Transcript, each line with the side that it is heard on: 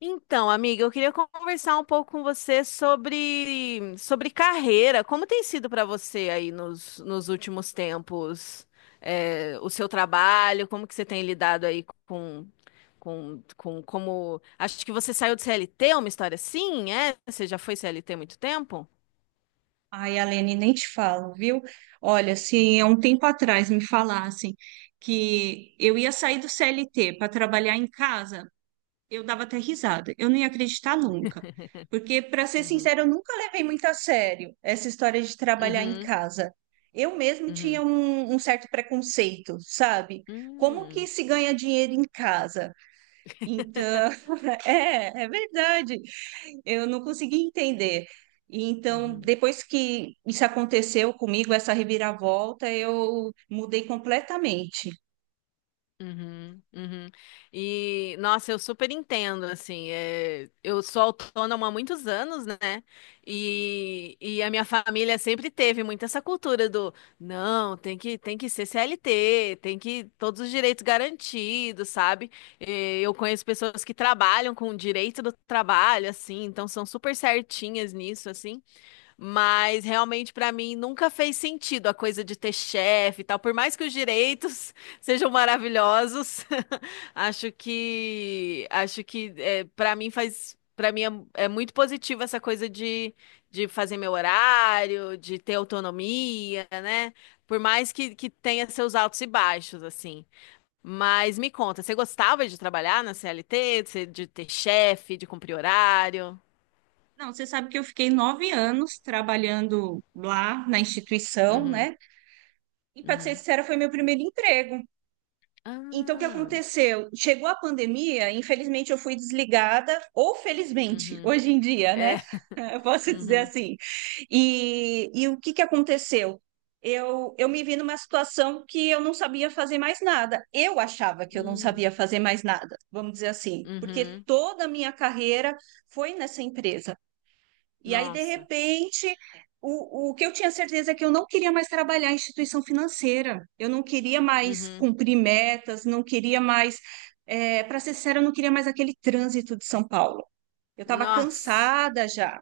left: Então, amiga, eu queria conversar um pouco com você sobre carreira. Como tem sido para você aí nos últimos tempos, o seu trabalho? Como que você tem lidado aí com Acho que você saiu de CLT, uma história assim, é? Você já foi CLT há muito tempo?
right: Ai, Alene, nem te falo, viu? Olha, se
left: Uhum.
right: há um tempo atrás me falassem que eu ia sair do CLT para trabalhar em casa, eu dava até risada. Eu não ia acreditar nunca. Porque, para ser
left: Uhum.
right: sincera, eu nunca levei muito a sério essa história de trabalhar em
left: Uhum.
right: casa. Eu mesmo tinha
left: Uhum.
right: um certo preconceito, sabe? Como que
left: Hum.
right: se ganha dinheiro em casa? Então, é verdade eu não consegui entender. E então,
left: Uhum.
right: depois que isso aconteceu comigo, essa reviravolta, eu mudei completamente.
left: Uhum, uhum. E nossa, eu super entendo, assim, eu sou autônoma há muitos anos, né? E a minha família sempre teve muito essa cultura do, não, tem que ser CLT, tem que, todos os direitos garantidos, sabe? Eu conheço pessoas que trabalham com o direito do trabalho, assim, então são super certinhas nisso, assim. Mas realmente pra mim nunca fez sentido a coisa de ter chefe e tal. Por mais que os direitos sejam maravilhosos, acho que é, para mim faz para mim é muito positivo essa coisa de fazer meu horário, de ter autonomia, né? Por mais que tenha seus altos e baixos assim. Mas me conta, você gostava de trabalhar na CLT, de ter chefe, de cumprir horário?
right: Não, você sabe que eu fiquei 9 anos trabalhando lá na instituição,
left: Uhum,
right: né? E para ser
left: uhum.
right: sincera, foi meu primeiro emprego. Então, o que
left: Ah.
right: aconteceu? Chegou a pandemia, infelizmente eu fui desligada, ou felizmente,
left: Uhum.
right: hoje em dia,
left: É.
right: né? Eu posso dizer
left: Uhum.
right: assim. E o que que aconteceu? Eu me vi numa situação que eu não sabia fazer mais nada. Eu achava que eu não
left: Hum.
right: sabia fazer mais nada, vamos dizer assim, porque
left: Uhum.
right: toda a minha carreira foi nessa empresa. E aí, de
left: Nossa.
right: repente, o que eu tinha certeza é que eu não queria mais trabalhar em instituição financeira, eu não queria mais
left: Uhum.
right: cumprir metas, não queria mais, para ser sincera, eu não queria mais aquele trânsito de São Paulo. Eu estava
left: Nossa.
right: cansada já,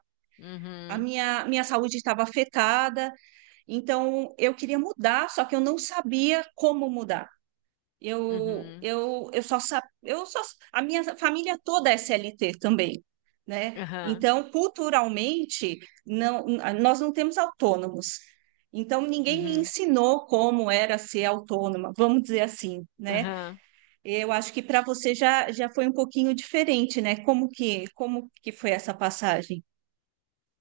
right: a
left: Uhum.
right: minha saúde estava afetada, então eu queria mudar, só que eu não sabia como mudar.
left: Uhum.
right: Eu só sa- eu só, a minha família toda é SLT também, né?
left: Aham.
right: Então, culturalmente, não, nós não temos autônomos. Então, ninguém me
left: Uhum.
right: ensinou como era ser autônoma, vamos dizer assim, né?
left: Aham.
right: Eu acho que para você já foi um pouquinho diferente, né? Como que foi essa passagem?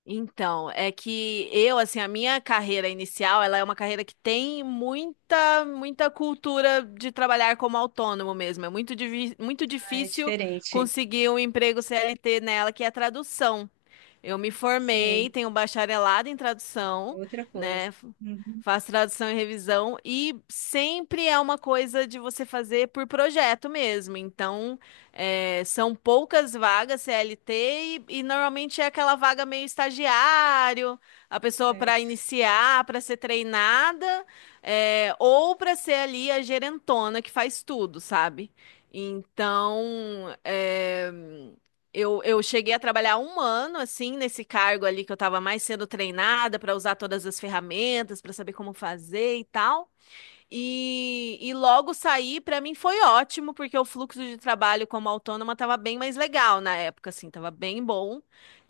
left: Então, é que eu, assim, a minha carreira inicial, ela é uma carreira que tem muita cultura de trabalhar como autônomo mesmo. É muito
right: Ah, é
left: difícil
right: diferente.
left: conseguir um emprego CLT nela, que é tradução. Eu me formei,
right: Sim,
left: tenho um bacharelado em
right: é
left: tradução,
right: outra
left: né?
right: coisa. Uhum,
left: Faço tradução e revisão e sempre é uma coisa de você fazer por projeto mesmo. Então, são poucas vagas CLT e normalmente é aquela vaga meio estagiário, a pessoa para
right: certo.
left: iniciar, para ser treinada, ou para ser ali a gerentona que faz tudo, sabe? Então, é. Eu cheguei a trabalhar um ano, assim, nesse cargo ali que eu estava mais sendo treinada para usar todas as ferramentas, para saber como fazer e tal. E logo sair, para mim foi ótimo, porque o fluxo de trabalho como autônoma estava bem mais legal na época, assim, estava bem bom.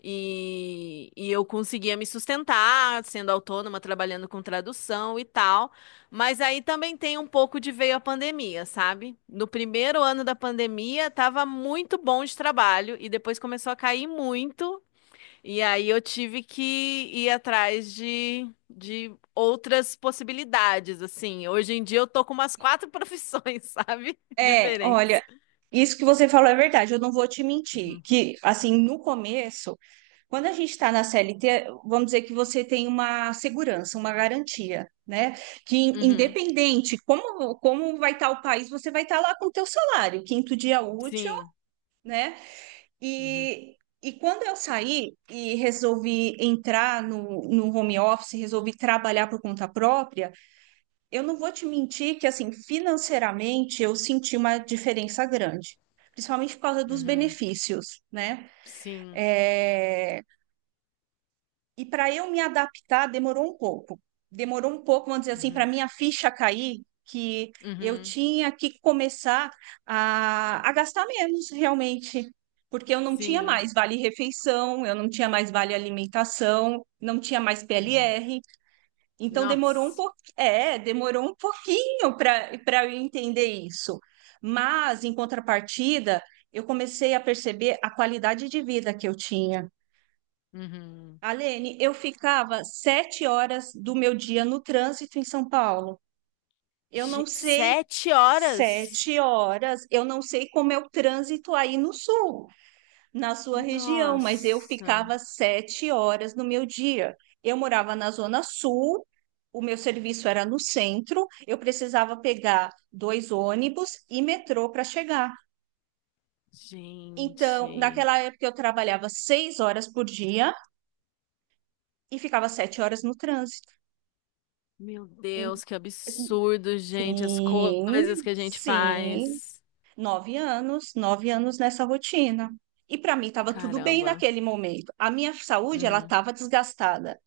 left: E eu conseguia me sustentar sendo autônoma, trabalhando com tradução e tal. Mas aí também tem um pouco de veio a pandemia, sabe? No primeiro ano da pandemia, estava muito bom de trabalho, e depois começou a cair muito. E aí eu tive que ir atrás de outras possibilidades, assim. Hoje em dia eu tô com umas quatro profissões, sabe?
right: É, olha,
left: Diferentes.
right: isso que você falou é verdade, eu não vou te mentir,
left: Uhum.
right: que assim, no começo, quando a gente está na CLT, vamos dizer que você tem uma segurança, uma garantia, né? Que
left: Uhum.
right: independente como vai estar o país, você vai estar lá com o teu salário, quinto dia útil,
left: Sim.
right: né?
left: Uhum.
right: E, e quando eu saí e resolvi entrar no home office, resolvi trabalhar por conta própria, eu não vou te mentir que, assim, financeiramente eu senti uma diferença grande, principalmente por causa dos
left: Uhum.
right: benefícios, né?
left: Sim.
right: É, e para eu me adaptar demorou um pouco. Demorou um pouco, vamos dizer assim, para
left: Uhum.
right: minha ficha cair, que eu
left: Uhum.
right: tinha que começar a gastar menos realmente, porque eu não tinha
left: Sim.
right: mais vale refeição, eu não tinha mais vale alimentação, não tinha mais
left: Uhum.
right: PLR. Então demorou um
left: Nossa.
right: pouquinho, é, demorou um pouquinho para eu entender isso. Mas em contrapartida, eu comecei a perceber a qualidade de vida que eu tinha.
left: Uhum.
right: Alene, eu ficava 7 horas do meu dia no trânsito em São Paulo. Eu não sei
left: Sete horas?
right: 7 horas, eu não sei como é o trânsito aí no sul na sua região, mas eu
left: Nossa,
right: ficava 7 horas no meu dia. Eu morava na Zona Sul, o meu serviço era no centro, eu precisava pegar dois ônibus e metrô para chegar. Então,
left: gente.
right: naquela época, eu trabalhava 6 horas por dia e ficava 7 horas no trânsito.
left: Meu
right: Em-
left: Deus, que absurdo, gente. As
right: Sim,
left: coisas que a gente
right: sim,
left: faz.
right: 9 anos, 9 anos nessa rotina. E para mim estava tudo bem
left: Caramba.
right: naquele momento. A minha saúde, ela
left: Uhum.
right: estava desgastada.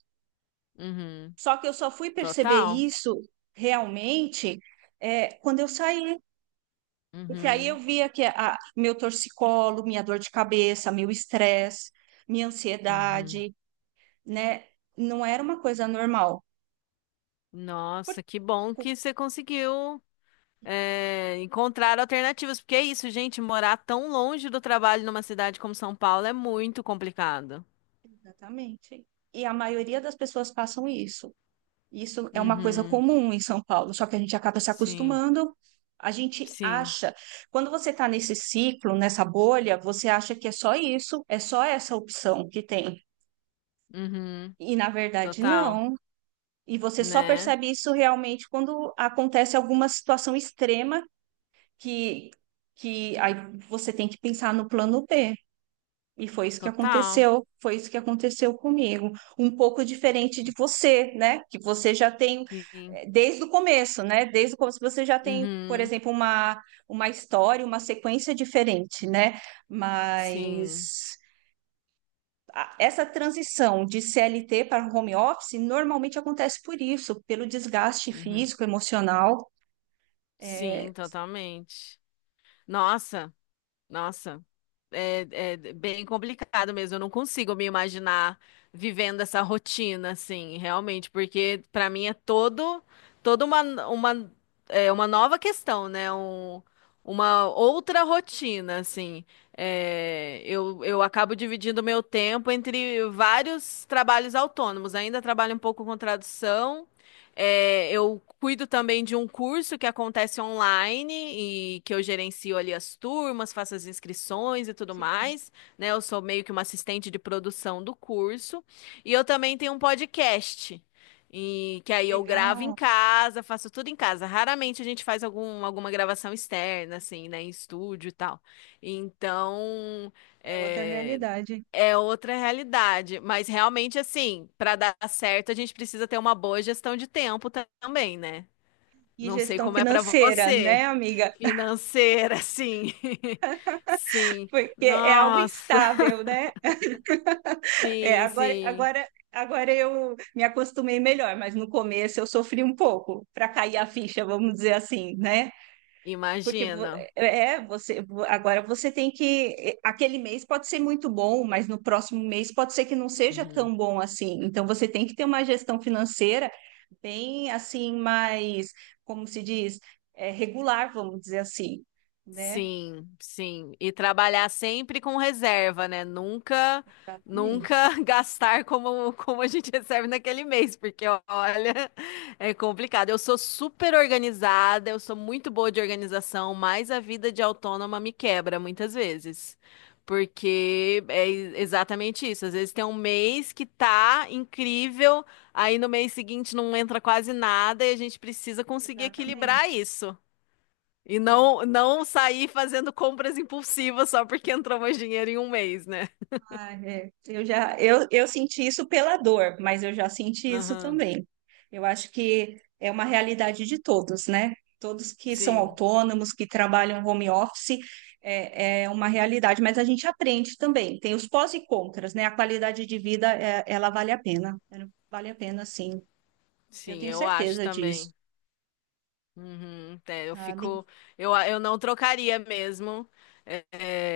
left: Uhum.
right: Só que eu só fui perceber
left: Total.
right: isso realmente quando eu saí. Porque aí eu
left: Uhum.
right: via que a, meu torcicolo, minha dor de cabeça, meu estresse, minha
left: Uhum.
right: ansiedade, né? Não era uma coisa normal. Por-
left: Nossa, que bom que você conseguiu encontrar alternativas, porque é isso, gente, morar tão longe do trabalho numa cidade como São Paulo é muito complicado.
right: Exatamente. E a maioria das pessoas passam isso. Isso é uma coisa
left: Uhum.
right: comum em São Paulo, só que a gente acaba se
left: Sim,
right: acostumando. A gente
left: sim.
right: acha, quando você está nesse ciclo, nessa bolha, você acha que é só isso, é só essa opção que tem.
left: Uhum.
right: E na verdade,
left: Total,
right: não. E você só
left: né?
right: percebe isso realmente quando acontece alguma situação extrema que, que aí você tem que pensar no plano B. E foi isso que
left: Total.
right: aconteceu, foi isso que aconteceu comigo. Um pouco diferente de você, né? Que você já tem
left: Sim.
right: desde o começo, né? Desde o começo você já tem, por
left: Uhum.
right: exemplo, uma história, uma sequência diferente, né?
left: Sim.
right: Mas essa transição de CLT para home office normalmente acontece por isso, pelo desgaste
left: Uhum.
right: físico, emocional.
left: Sim,
right: É,
left: totalmente. Nossa, nossa. É, é bem complicado mesmo. Eu não consigo me imaginar vivendo essa rotina, assim, realmente, porque para mim é toda uma, uma nova questão, né? Uma outra rotina, assim. Eu acabo dividindo meu tempo entre vários trabalhos autônomos. Ainda trabalho um pouco com tradução. Eu cuido também de um curso que acontece online e que eu gerencio ali as turmas, faço as inscrições e tudo
right: sim,
left: mais, né? Eu sou meio que uma assistente de produção do curso. E eu também tenho um podcast, e que aí eu gravo em
right: legal,
left: casa, faço tudo em casa. Raramente a gente faz alguma gravação externa, assim, né? Em estúdio e tal. Então,
right: é outra
left: é,
right: realidade.
left: é outra realidade, mas realmente assim, para dar certo, a gente precisa ter uma boa gestão de tempo também, né?
right: E
left: Não sei
right: gestão
left: como é para
right: financeira,
left: você,
right: né, amiga?
left: financeira, sim. Sim.
right: Porque é algo
left: Nossa,
right: instável, né? É,
left: sim,
right: agora,
left: sim.
right: agora, agora eu me acostumei melhor, mas no começo eu sofri um pouco para cair a ficha, vamos dizer assim, né? Porque vo-
left: Imagino.
right: é, é, você agora você tem que aquele mês pode ser muito bom, mas no próximo mês pode ser que não seja tão bom assim. Então você tem que ter uma gestão financeira bem assim, mais, como se diz, é, regular, vamos dizer assim, né?
left: Sim, sim. E trabalhar sempre com reserva, né? Nunca,
right: Exatamente.
left: nunca gastar como a gente recebe naquele mês, porque olha, é complicado. Eu sou super organizada, eu sou muito boa de organização, mas a vida de autônoma me quebra muitas vezes. Porque é exatamente isso. Às vezes tem um mês que tá incrível, aí no mês seguinte não entra quase nada e a gente precisa conseguir equilibrar
right: Exatamente.
left: isso. E não, não sair fazendo compras impulsivas só porque entrou mais dinheiro em um mês, né?
right: Ah, é. Eu já eu senti isso pela dor, mas eu já senti isso
left: Aham.
right: também. Eu acho que é uma realidade de todos, né? Todos que são
left: Sim,
right: autônomos, que trabalham home office, é uma realidade, mas a gente aprende também. Tem os pós e contras, né? A qualidade de vida, ela vale a pena. Ela vale a pena, sim. Eu
left: sim,
right: tenho
left: eu acho
right: certeza disso,
left: também. Uhum, é, eu
right: sabe?
left: fico. Eu não trocaria mesmo é,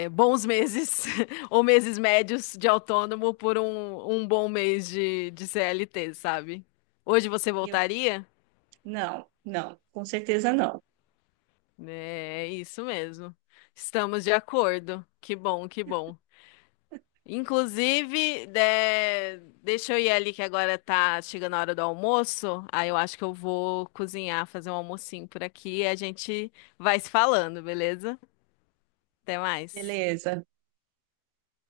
left: bons meses ou meses médios de autônomo por um bom mês de CLT, sabe? Hoje você
right: Eu,
left: voltaria?
right: não, com certeza não.
left: É, é isso mesmo. Estamos de acordo. Que bom, que bom. Inclusive, deixa eu ir ali que agora tá chegando a hora do almoço. Aí eu acho que eu vou cozinhar, fazer um almocinho por aqui e a gente vai se falando, beleza? Até mais.
right: Beleza.